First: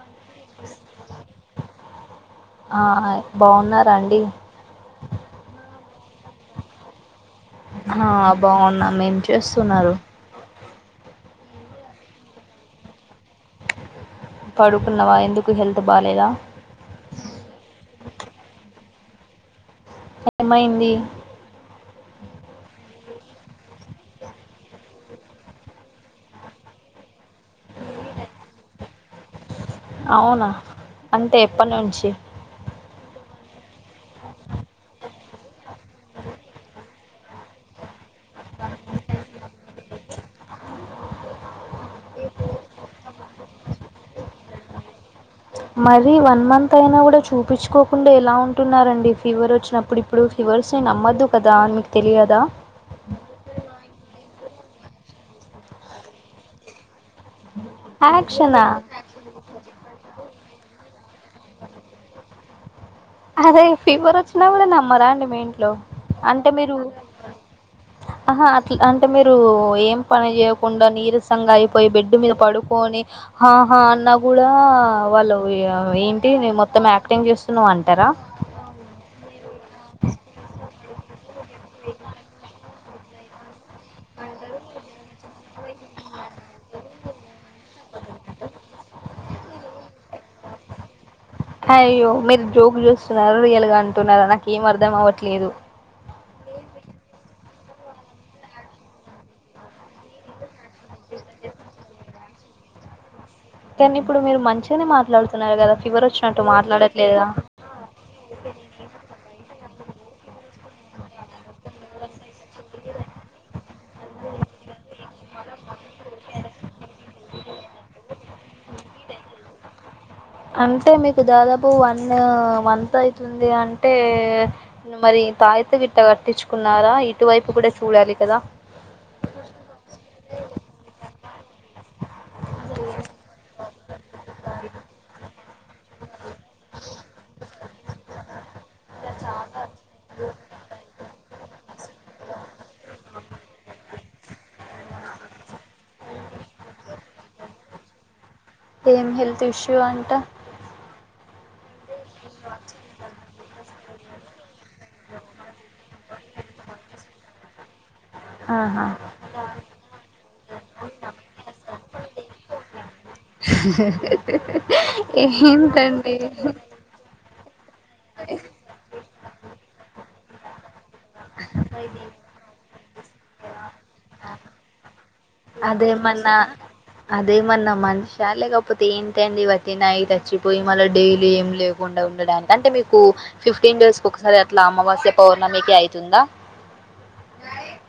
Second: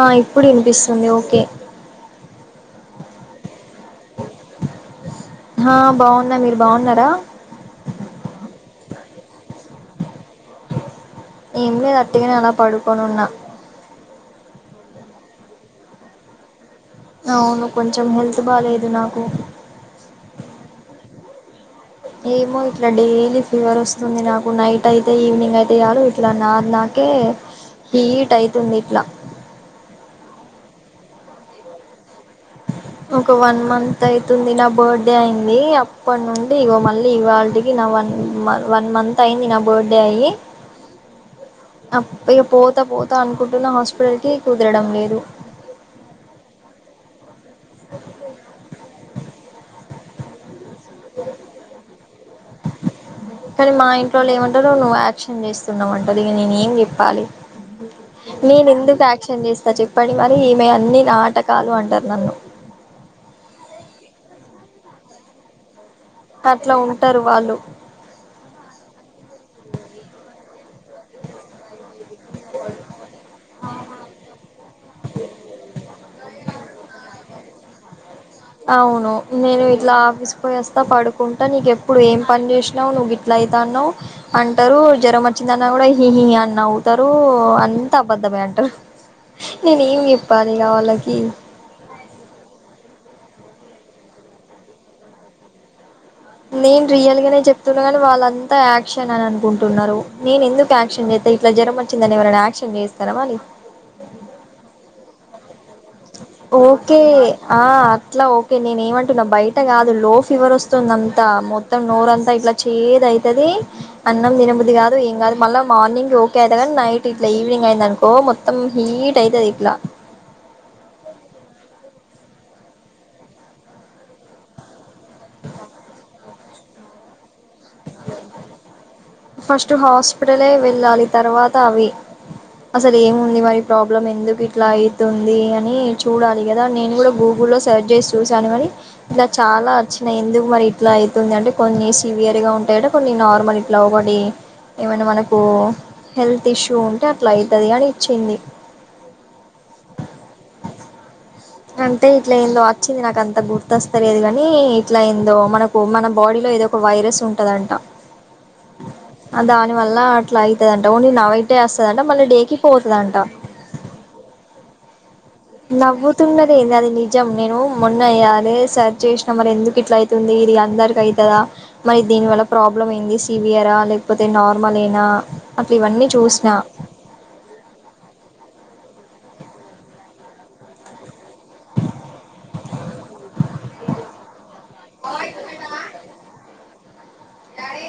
ఆ ఇప్పుడు వినిపిస్తుంది ఓకే ఆ బాగున్నారా అండి ఆ బాగున్నా మీరు బాగున్నారా హా బాగున్నాం ఏం చేస్తున్నారు ఏం లేదు వట్టిగానే అలా పడుకోనున్నా పడుకున్నవా, ఎందుకు హెల్త్ బాలేదా? అవును, కొంచెం హెల్త్ బాలేదు నాకు. ఏమైంది? ఏమో ఇట్లా డైలీ ఫీవర్ వస్తుంది నాకు నైట్ అయితే ఈవినింగ్ అయితే చాలు ఇట్లా నార్మ కే హీట్ అయితుంది ఇట్లా అవునా, అంటే ఎప్పట్నుంచి? ఒక వన్ మంత్ అయితుంది నా బర్త్ డే అయింది అప్పటి నుండి ఇగో మళ్ళీ ఇవాళ్టి నా వన్ వన్ మంత్ అయింది నా బర్త్డే అయ్యా అప్ ఇగ పోతా పోతా అనుకుంటున్నా హాస్పిటల్ కి కుదరడం లేదు మరీ వన్ మంత్ అయినా గూడ చూపించుకోకుండా ఎలా ఉంటున్నారండి ఫీవర్ వచ్చినప్పుడు ఇప్ ఇప్పుడు ఫివర్స్ ని నమ్మొదు కదా అని మీకు తెలియదా కానీ మా ఇంట్లోళు ఏమంటారు నువ్వు యాక్షన్ జేస్తున్నావు అంటారు ఇగ నేను ఏం చెప్పాలి యాక్షనా నేను ఎందుకు యాక్షన్ జేస్తా చెప్పండి మరీ ఈమే అన్ని నాటకాలు అంటారు నన్ను అరే ఫీవర్ వచ్చినా గూడ నమ్మరాండి మీ ఇంట్లో అంటే అట్లా మీరు ఉంటారు వాళ్ళు ఆహా అట్లా అంటే మీరు ఏం పని జేయకుండా నీరసం సంగా అయిపోయి బెడ్ మీద పడుకొని ఆహా అన్నా గూడ వాళ్లు ఏంటి నేన్ మొత్తం యాక్టింగ్ జేస్త నో అంటారా అవును నేను ఇట్లా ఆఫీస్ పోయే అస్తా పడుకుంటా నీకేప్పుడు ఏం పని జేసినావు నువ్వు గిట్ లైతానవ్ అంటారు జరం వచ్చిందన్న గూడ ఇహి ఇహి అన్ నవు తారు అంత అబద్ధమే అంటారు నేను ఏమి జేప్పాలి ఇగ వాళ్లకి హాయ్యో మీరు జోక్ జేస్తున్నారా రియల్ గా అంటున్నారా నాకు ఏం అర్ధం అవట్లేదు నేను రియల్ గానే జేప్తున్నా గానీ వాళ్ళంతా యాక్షన్ అననుకుంటున్నారు నేను ఎందుకు యాక్షన్ జేత్త ఇట్లా జ్వరం వచ్చిందని ఎవరైనా యాక్షన్ జేస్తారా మరీ కానీ ఇప్పుడు మీరు మంచిగానే మాట్లాడుతున్నారు గదా ఫివర్ వచ్చినట్టు ఓకే మాట్లాడట్లేగా ఆ అట్లా ఓకే నేను ఏవటున్నా బయట గాదు లో ఫీవర్ వస్తుంది అంతా మొత్తం నోరంతా ఇట్లా చేద్యాయితది అన్నం దినబుద్ది గాదు ఏం గాదు మళ్లా మార్నింగ్ ఓకే అయిత గానీ నైట్ ఇబ్ ఇట్లా ఈవినింగ్ అయిందనుకో మొత్తం హీట్ అయితది ఇట్లా అంటే మీకు దాదాపు వన్ వంత మంత్ అయితుంది అంటే మరీ తాయిత్తు గిట్ట కట్టించుకున్నారా ఇటువైపు గూడ చూడాలి కదా ఫస్ట్ హాస్పిటలే వెళ్లాలి తర్వాత అవి అసల్ ఏముంది మరి ప్రాబ్లం ఎందుకు ఇట్లా అయితుంది అని చూడాలి గదా నేను గూడ గూగుల్లో సెర్చ్ జేసీ చూశాను గానీ నక్ చాలా వచ్చినాయి ఎందుకు మరీ ఇట్ ఇట్లాయితుంది అంటే కొన్ని సివియర్ గా ఉంటాయట కొన్ని నార్మల్ ఇట్లా అవుపా డి ఏమైనా మనకు హెల్త్ ఇష్యూ ఉంటే అట్లా అయితది అని ఇచ్చింది ఏం హెల్త్ ఇష్యూ అంట అంటే ఇట్లా ఏందో వచ్చింది నాకంత గుర్తొస్తలేదు గానీ ఇట్లా ఏందో మనకు మనం బాడీలో ఏదో ఒక వైరస్ ఉంటుందంట ఆహా దానివల్ల అట్లా అయితదంట ఓన్లీ నవైటే వస్తదంట మళ్లీ డేకి పోతుందంట హీ హీ హే ఏహెమో నవ్వుతున్నది ఏంది అది నీ నిజం నేను మొన్న అయ్యాలే సెచ్ జేసినా మరెందుకు ఇట్లా అయితుంది ఇది అందరికి అయి తద మరి దీనివల్ల ప్రాబ్లమ్ ఎంది సివియరా లేకపోతే నార్మలేనా అట్లా ఇవన్నీ అదేమన్నా చూసిన అదేమన్నా మనిష లేకపోతే ఏంటండి వట్టి నైట్ వచ్చిపోయి మళ్లీ డైలీ ఏమి లేవు ఉండ ఉండడానికి అంటే మీకు ఫిఫ్టీన్ డేస్ కోక్కసారి అట్లా అమావాస్య పౌర్ణమికి అయితుందా డాడీ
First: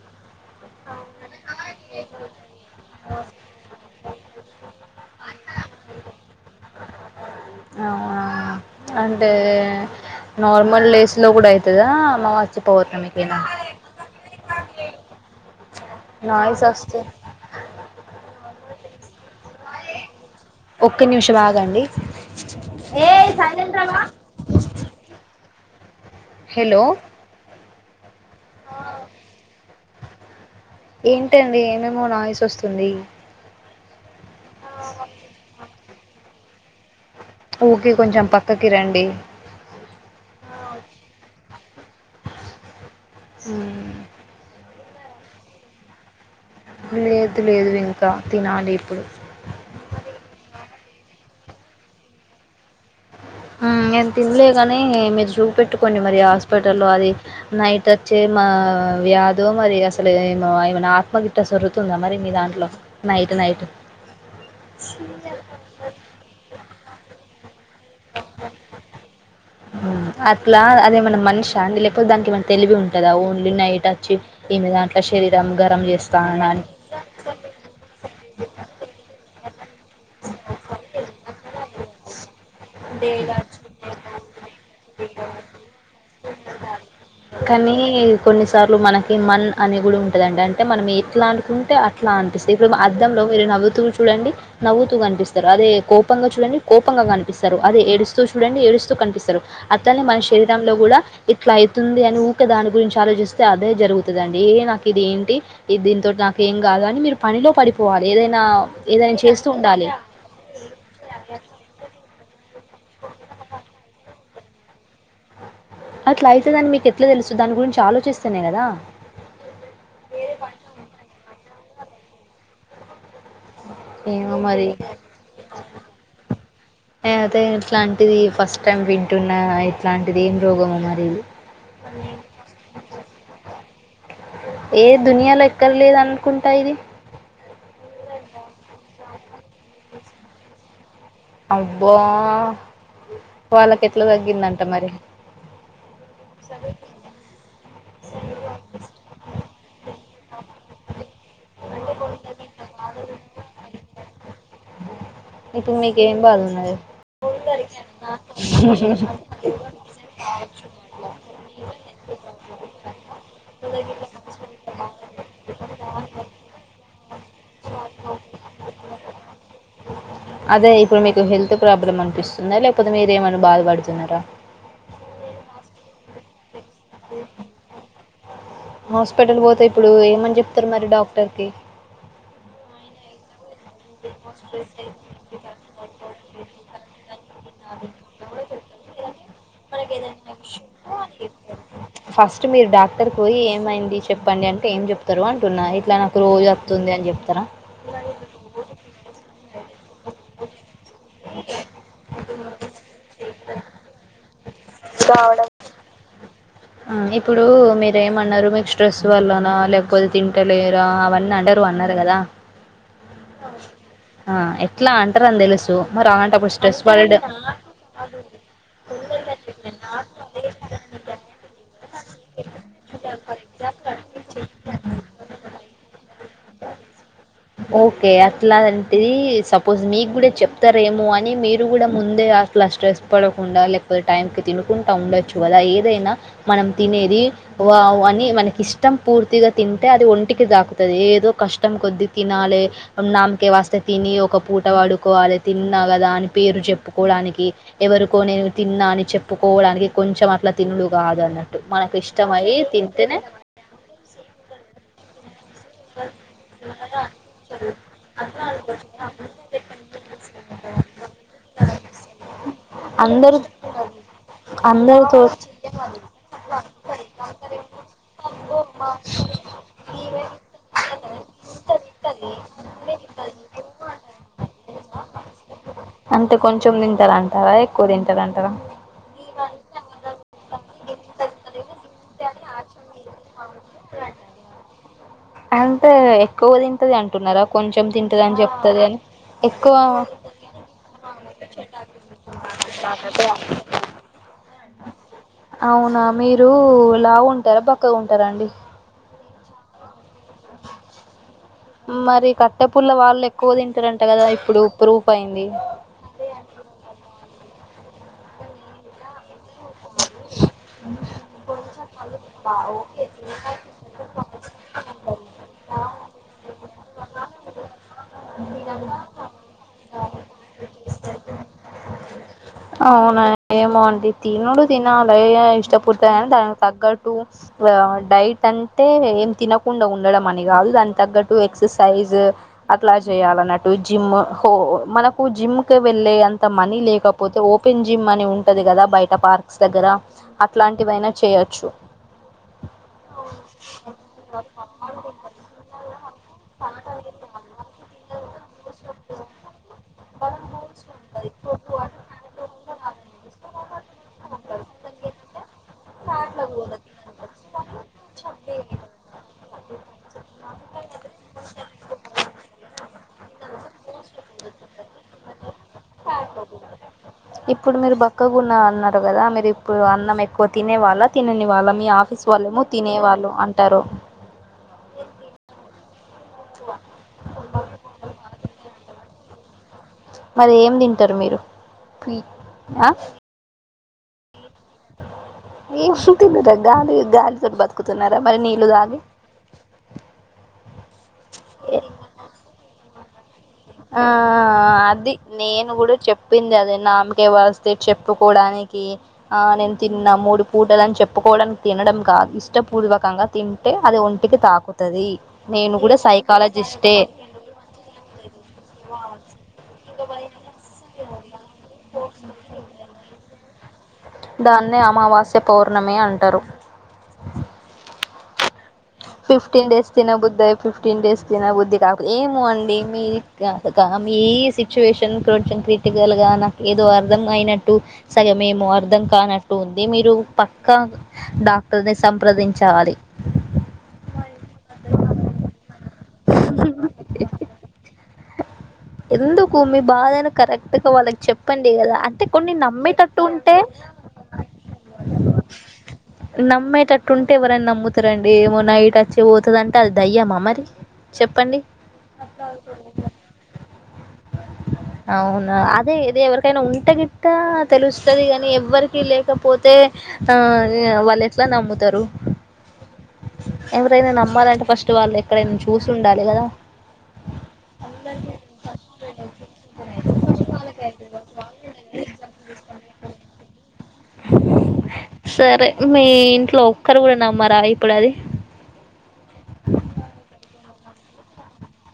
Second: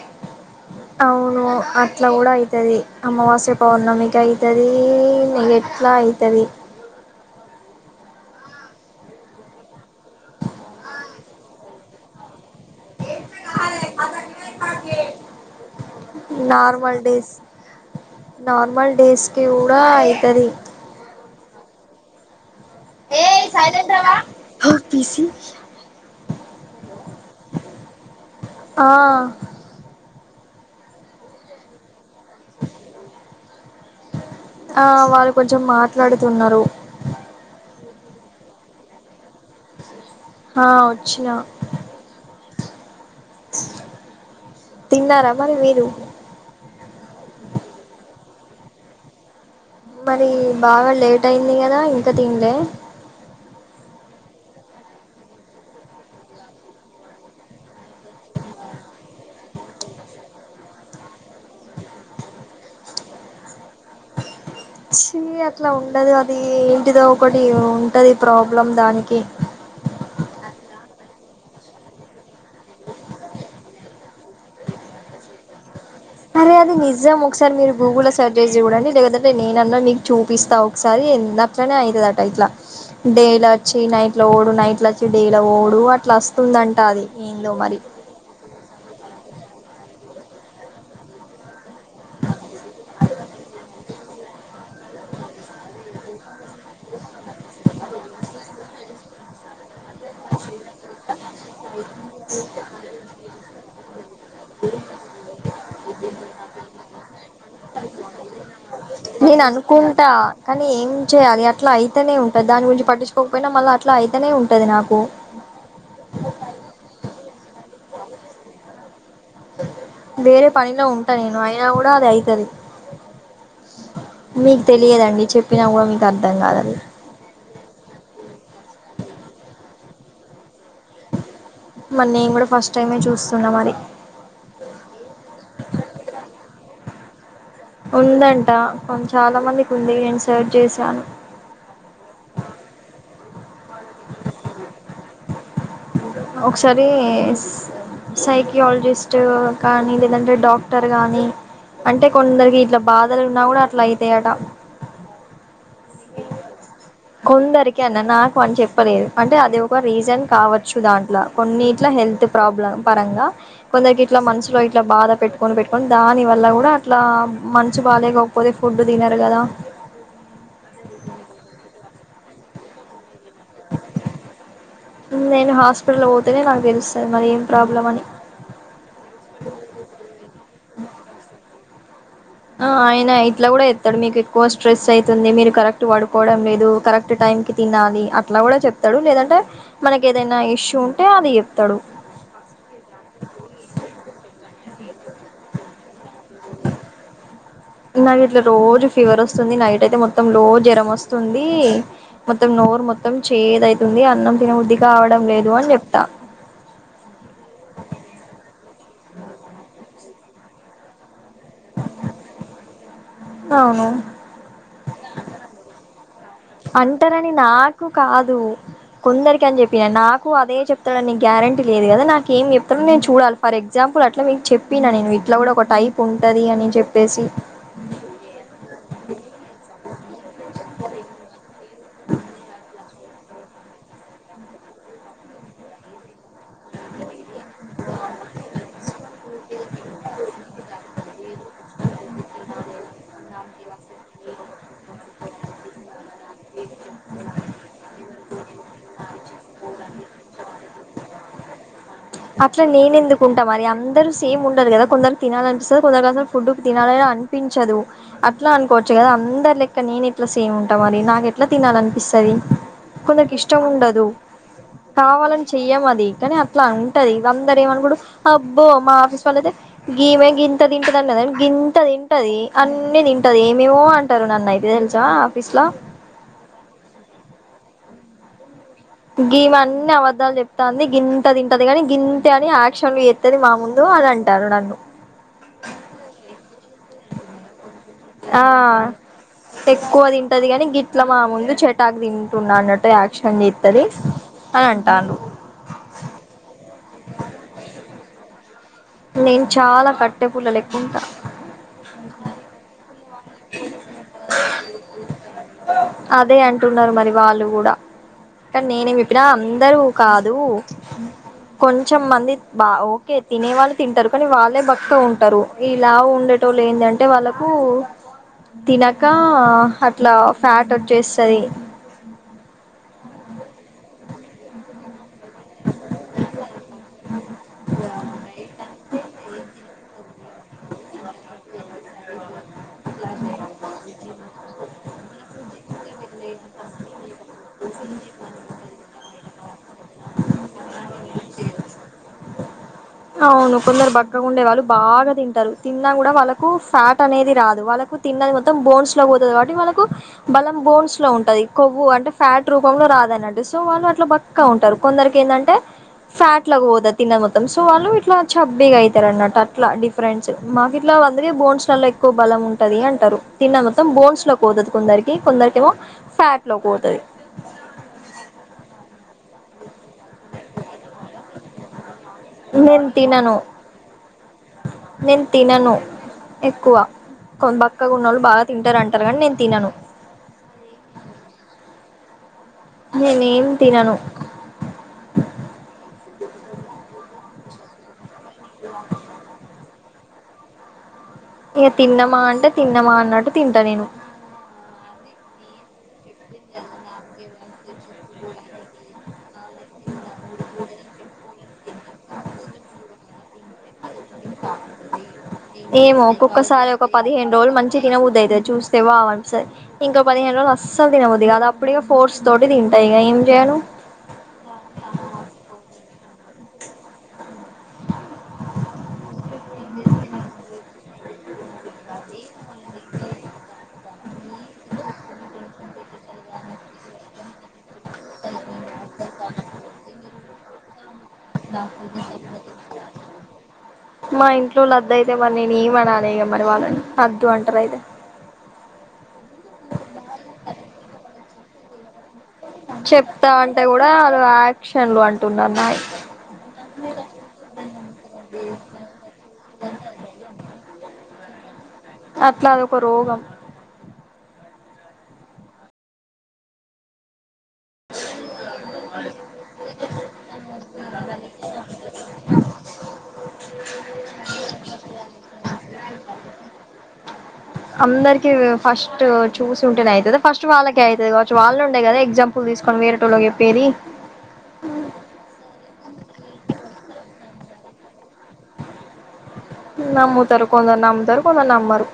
అవును అట్లా గూడ అయితది అమావాస్య పౌర్ణమికి అయి తది నెగటివ్లా అయితది ఆ అంటే నార్మల్ డేస్ లో గూడ అయితదా మా చ్చ పోతనీకయినా నాయిస్ వస్తే నార్మల్ డేస్ కి కూడా అయితది ఒక్క నిమిషం ఆగండి ఏ సైలందవా ఓపీసి హలో ఆ ఏంటండి ఏమేమో నాయిస్ వస్తుంది ఆ వాళ్ళు కొంచెం మాట్లాడుతున్నరు ఓకే కొంచెం పక్కకి రండి హా వచ్చినా తిన్నారా మరి మీరు లేదు లేదు ఇంకా తినాలి ఇప్పుడు మరి బాగా లేట్ అయింది కదా ఇంకా తిన్ లే హా నేను తినలే కాని మీరు చూపెట్టుకోండి మరి హాస్పిటల్లో అది నైట్ వచ్చే మా వ్యాధో మరి అసలు ఏమో ఏమన ఆత్మగి అట్ట సొరుతుందా మరి మీ దాంట్లో నైటు నైటు చి అట్లా ఉండదు అది ఏంటిదో ఒకటి ఉంటది ప్రాబ్లం దానికి అట్లా అదే మన మనిషా శాంతి లేకపోతే దానికి మన తెలివి ఉంటందా ఓన్లీ నైట్ వచ్చి ఈమె దాంట్లో శరీరం గరం చేస్త్ అరే అది నిజము ఒకసారి మీరు గూగుల్లో సెర్చ్ చేసి చూడండి లేదంటే నేనన్నా మీకు చూపిస్తా ఒకసారి ఎంత అట్లనే అయితది అట ఇట్లా డే లో వచ్చి నైట్ లో ఓడు నైట్ల వచ్చి డేలో ఓడు అట్లా వస్తుందంట అది ఏందో కానీ మరి కొన్నిసార్లు మనకి మన్ అని కూడా ఉంటదండి అంటే మనం ఎట్లా అంటికు అంటే అట్లా అనిపిస్తుంది ఇప్పుడు మా అద్ధంలో మీరు నవ్వుతూ చూడండి నవ్వుతూ కనిపిస్తర అదే కోపంగా చూడండి కోపంగా కనిపి స్తారు అదే ఏడుస్తూ చూడండి ఏడుస్తూ కనిపిస్తారు అట్లనే మన శరీరంలో కూడా ఇట్లా అయితుంది అని ఊకే దాని గురించి ఆలోచిస్తే అదే జరుగుతది అండి ఏ నాకు ఇది ఏంటి ఈ దీనితో నాక ఏం కాదు అని మీరు పనిలో పడిపోవాలి ఏదైనా ఏదైనా నేను చేస్తూ ఉండాలి. అనుకుంటా కానీ ఏం చేయాలి అట్లా అయితేనే ఉంటది దాని గురించి పట్టించుకోకపోయినా మళ్ళీ అట్లా అయితనే ఉంటది నాకు అట్లా అయితదని మీకు ఎట్లా తెలుసు దాని గురించి ఆలోచిస్తేనే కదా వేరే పనిలో ఉంటా నేను అయినా కూడా అది అయితది ఏమో మీకు మరి తెలియదండి చెప్పినా కూడా మీకు అర్థం కాదది నేనయితే ఇట్లాంటిది ఫస్ట్ టైమ్ వింటున్న ఇట్లాంటిది ఏం రోగం అమా మరి నేను కూడా ఫస్ట్ టైమే చూస్తున్నా మరి ఏ దునియాలో ఎక్కడ లేదు అనుకుంటా ఇది ఉందంట కానీ చాలా మందికి ఉంది నేను సర్వ్ చేశాను అబ్బా వాళ్ళకి ఎట్లా తగ్గిందంట మరి ఒకసారి స్ సైకియాలజిస్ట్ కానీ లేదంటే డాక్టర్ గానీ అంటే కొందరికి ఇట్లా బాధలు ఉన్నా కూడా అట్లా అయితాయట ఇప్పుడు నీకేం కావాలి మరి కొందరికి అన్న నాకు అని చెప్పలేదు అంటే అది ఎక్కువ రీజన్ కావచ్చు దాంట్లో కొన్నిట్లో హెల్త్ ప్రాబ్లమ్ పరంగా కొందరికి ఇట్లా మనసులో ఇట్లా బాధ పెట్టుకొని, పెట్టుకొని దాని వల్ల కూడా ఇట్లా మనసు బాగా లేకపోతే ఫుడ్ తినరు కదా? అదే ఇప్పుడు మీకు హెల్త్ ప్రాబ్లమ్ అనిపిస్తుందా? లేకపోతే మీరు ఏమన్నా బాధపడుతున్నారా? నేను హాస్పిటల్ పోతేనే నాకు తెలుస్తాది మరి ఏం ప్రాబ్లం అని హాస్పిటల్ పోతే ఇప్పుడు ఏమని చెప్తారు మరి డాక్టర్ కి ఆ అయినా ఇట్లా కూడా చెప్తారు. మీకు ఎక్కువ స్ట్రెస్ అవుతుంది. మీరు కరెక్ట్ పడుకోవడం లేదు. కరెక్ట్ టైం కి తినాలి అట్లా కూడా చెప్తారు. చెప్తాడు లేదంటే మనకి ఏదైనా ఇష్యూ ఉంటే అది చెప్తాడు. ఫస్ట్ మీరు డాక్టర్ కి పోయి ఏమైంది చెప్పండి అంటే ఏం చెప్తారు అంటున్నా. ఇట్లా నాకు రోజూ వస్తుంది అని చెప్తారా? నాకు ఇట్లా రోజా ఫీవర్ వస్తుంది. నైట్ అయితే మొత్తం లో జ్వరము వస్తుంది. మొత్తం నోరు చేదు అవుతుంది. అన్నం తినబద్ది కావడం లేదు అని చెప్తా. ఇప్పుడు మీరేమన్నారు మీకు స్ట్రెస్ వల్లనా లేకపోతే తింటలేరా అవన్నీ అన్నారు కదా అవును ఎట్లా అంటారుని తెలుసు మరి అలాంటప్పుడు స్ట్రెస్ పడడం అంటారని ఎందుకు. నాకు కాదు కొందరికి అని చెప్పిన నాకు అదే చెప్తాడు న గ్యారంటీ లేదు కదా నాకు ఏం చెప్తాడో నేను చూడాలి. ఫర్ ఎగ్జాంపుల్ అట్లా మీకు చెప్పినా నేను ఇట్లా కూడా ఒక టైప్ ఉంటది అని చెప్పేసి ఓకే అట్లాంటేది. సపోజ్ మీకు కూడా చెప్తారేమో అని మీరు కూడా ముందే అలా స్ట్రెస్ పడకుండా లేకపోతే టైంకి తిినకుంటూ ఉండొచ్చు కదా ఏదైనా. మనం తినేది వావ్ అని మనకి ఇష్టం పూర్తిగా తింటే అది ఒంటికి తాకుతుంది ఏదో కష్టం కొద్ది తినాలి నామకే వస్తే తిని ఒక పూట పడుకోవాలి. తిన్నా కదా అని పేరు చెప్పుకోవడానికి ఎవరికో నేను తిన్నా అని చెప్పుకోవడానికి కొంచెం అట్లా తినుడు కాదు అన్నమాట. మనకు ఇష్ట అట్లా నేను ఎందుకు ఉంటా మరి. అందరూ సేమ్ ఉండరు కదా కొందరు తినాలని అనిపిస్తాది. కొందరికి ఫుడ్ తినాలని అనిపించదు. అట్లా అనుకోవచ్చు కదా అందరు లెక్క నేను ఎట్లా సేమ్ ఉంటా మరి నాకు ఎట్లా తినాలి అనిపిస్తాది. కొందరికి ఇష్టం ఉండదు. అందరితో చేయ్యం అది కానీ అట్లా ఇది అందరూ ఏమనుకుంటారు అబ్బో మా ఆఫీస్ వాళ్ల్ల అయితే గీమే గీ ఇంత తింటదండి. గింత తింటది అన్నీ తింటది ఏమేమో అంటారు. నన్ను అయితే తెలుసా ఆఫీస్ లో అంటే కొంచెం తింటారంటారా ఎక్కువ తింటారంటారా? గీమే అన్నీ అబద్దాలు చెప్తాది. గింత తింటాది. కాని గింతే అని యాక్షన్లు చేస్తాది. మాముందు అని అంటారు నన్ను. అంతే ఎక్కువ తింటాది అంటున్నారా? కొంచెం తింటాది అని ఆ చెప్పుతాది అని. ఎక్కువ తింటాది కాని గిట్ల మా ముందు చెటాకి తింటున్నా అన్నట్టు యాక్షన్ చేస్తాది అని అంటారు. అవునా, మీరు లావు ఉంటారా బక్కగా ఉంటారా అండి? నేను చాలా కట్టె పుల్ల లెక్క ఉంటా. మరి కట్టె పూల్ల వాళ్ళు ఎక్కువ తింటారంట కదా. ఇప్పుడు ప్రూఫ్ అయ్యింది. అదే అంటున్నారు మరి వాళ్ళు కూడా కానీ నేనేమి చెప్పినా అందరూ కాదు కొంచెం మంది ఓకే తినేవాళ్ళు తింటారు. కానీ వాళ్ళే బక్కగా ఉంటారు. ఈ లావు ఉండేటోళ్ళు ఏంటంటే వాళ్ళకు తినక అట్లా ఫ్యాట్ వచ్చేస్తది అవునా ఏమో అండి తినుడు తినాలి ఆ ఇష్టపుడితే అని దానికి తగ్గట్టు ఆ డైట్ అంటే ఏం తినకుండా ఉండడం అని కాదు దాని తగ్గట్టు ఎక్ససైజ్ అట్లా చెయ్యాలన్నట్టు జిమ్ హో మనకు జిమ్ క వెళ్ళే అంత మనీ లేక పోతే ఓపెన్ జిమ్ అని ఉంటది కదా బయట పార్క్స్ దగ్గర అట్లాంటివైనా చేయొచ్చు అవును కొందరు బక్కగుండే వాళ్ళు బాగా తింటారు తిన్నా కూడా వాళ్ళకు ఫ్యాట్ అనేది రాదు వాళ్ళకు తిన్నది మొత్తం బోన్స్ లోకు పోతది కాబట్టి వాళ్ళకు బలం బోన్స్ లో ఉంటది కొవ్వు అంటే ఫ్యాట్ రూపంలో రాదు అనట్టు సో వాళ్ళు అట్లా బక్కా ఉంటారు కొందరికి ఏందంటే ఫ్యాట్లకు పోతది తిన్న మొత్తం సో వాళ్ళు ఇట్లా చబ్బీగా ఐతారు అన్నట్టు అట్లా డిఫరెంట్స్ మాకు ఇట్లా అందరివీ బోన్స్ లల్లో క్కువ బలం ఉంటది అంటారు తిన్న మొత్తం బోన్స్ లోకి పోతది కొందరికి కొందరికి ఏమో ఫ్యాట్ లోకి పోతది ఇప్పుడు మీరు బక్కగున్నా అన్నారు కదా మీరు ఇప్పుడు అన్నం ఎక్కువ తినే వాళ్ళా తినని వాళ్ళా మీ ఆఫీస్ వాళ్ళేమో నేను తినేవాళ్ళు తినను అంటారు నేను తినను ఎక్కువ కోన్ బక్కగున్నోళ్ళు బాగా తింటారంటారు కానీ నేను తినను మరి ఏం తింటరు మీరు ఆ నేనేం తినను ఏం తినరా గాలి గాలి తోటి బతుకుతున్నారా మరి నీళ్ళు దాగి ఏ తిన్నమా అంటే తిన్నమా అన్నట్టు తింటా నేను ఆ అది నేను కూడా చెప్పింది అదే నామకేవాస్తే చెప్పుకోడానికి ఆ నేను తిన్నా మూడు పూటలు ని చెప్పుకోవడానికి తినడం కాదు ఇష్టపూర్వకంగా తింటే అది ఒంటికి తాకుది నేను కూడా సైకాలజిస్టే రోలు మంచి తినబుద్దైతే చూస్ తే వావన్స ఇంకోక పదిహేను రోజుల అస్సలు తినబుద్ది కాదు అప్పుడు ఇగ ఫోర్స్ తోటి తింటా ఇగ ఏం చేయను దాన్నే అమావాస్య పౌర్ణమి అంటారు ఫిఫ్టీన్ డేస్ తినబుద్దై ఫిఫ్టీన్ డేస్ తినబుద్ధి కాపు ఏమో అండి మీ కా కా మీ సిచ్యువేషన్ కొంచెం క్రి టికల్ గా నాకేదో అర్ ర్థం అయినట్టు సగమేమో అర్థం కానట్టు ఉంది మీరు పక్కా డాక్టర్ ని సంప్రదించాలి మా ఇంట్లోళ్ళు అద్దు అయితే మరి నేను ఏం అనాలే ఇగ మరి వాళ్ళని అద్దు అంటారు అయితే ఎందుకు మీ బాధని కరెక్ట్గా వాళ్ళకి చెప్పండి కదా అంటే కొన్ని నమ్మేటట్టు చెప్తా ఉంటే అంటే కూడా వాళ్ళు యాక్షన్లు అంటున్నారు నాయి నమ్మేటట్టు ఉంటే ఎవరైనా నమ్ముతారండి ఏమో నైట్ అచ్చి పోతదంటే అది దయ్యమా మరి చెప్పండి అట్లా అది ఒక రోగం అవునా అదే ఇదే ఎవరికైనా ఉంటే గి టా తెలుస్తది కానీ ఎవ్వరికీ లేకపోతే ఆ వాళ్ళెట్లా నమ్ముతారు ఎవరైనా నమ్మాలంటే ఫస్ట్ వాళ్ళు ఎక్కడైనా చూసి ఉండాలి కదా అందరికీ ఫస్టు చూసి ఉంటేనే ఐతదా ఫస్ట్ వాళ్ళకే ఐతది కావచ్చు వాళ్ళునుండే కదా ఎగ్జాం ను తీసుకొని వేరే టోళ్లకి చెప్పేది సరే మీ ఇంట్లో ఒక్కరు కూడా నమ్మరా ఇప్పుడు అది నమ్ముతారు కొందరు నమ్ముతారు కొందరు నమ్మరు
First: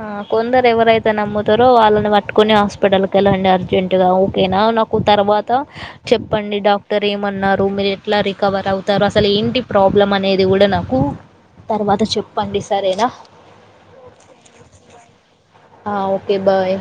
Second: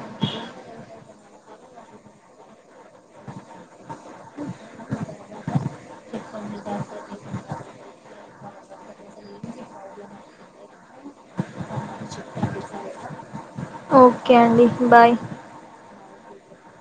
ఆ కొందరు ఎవరైతే నమ్ముతారో వాళ్ళని పట్టుకొని హాస్పిటల్కి వెళ్ళండి అర్జెంట్ ఓకేనా నాకు తర్వాత చెప్పండి డాక్టర్ ఏమన్నారు మీరు ఎట్లా రికవర్ అవుతు తర్వా అసలు ఏంటి ప్రాబ్లం అనేది కూడా నాకు తర్వాత చెప్పండి సరేనా ఓకే అండి బాయ్ ఓకే బాయ్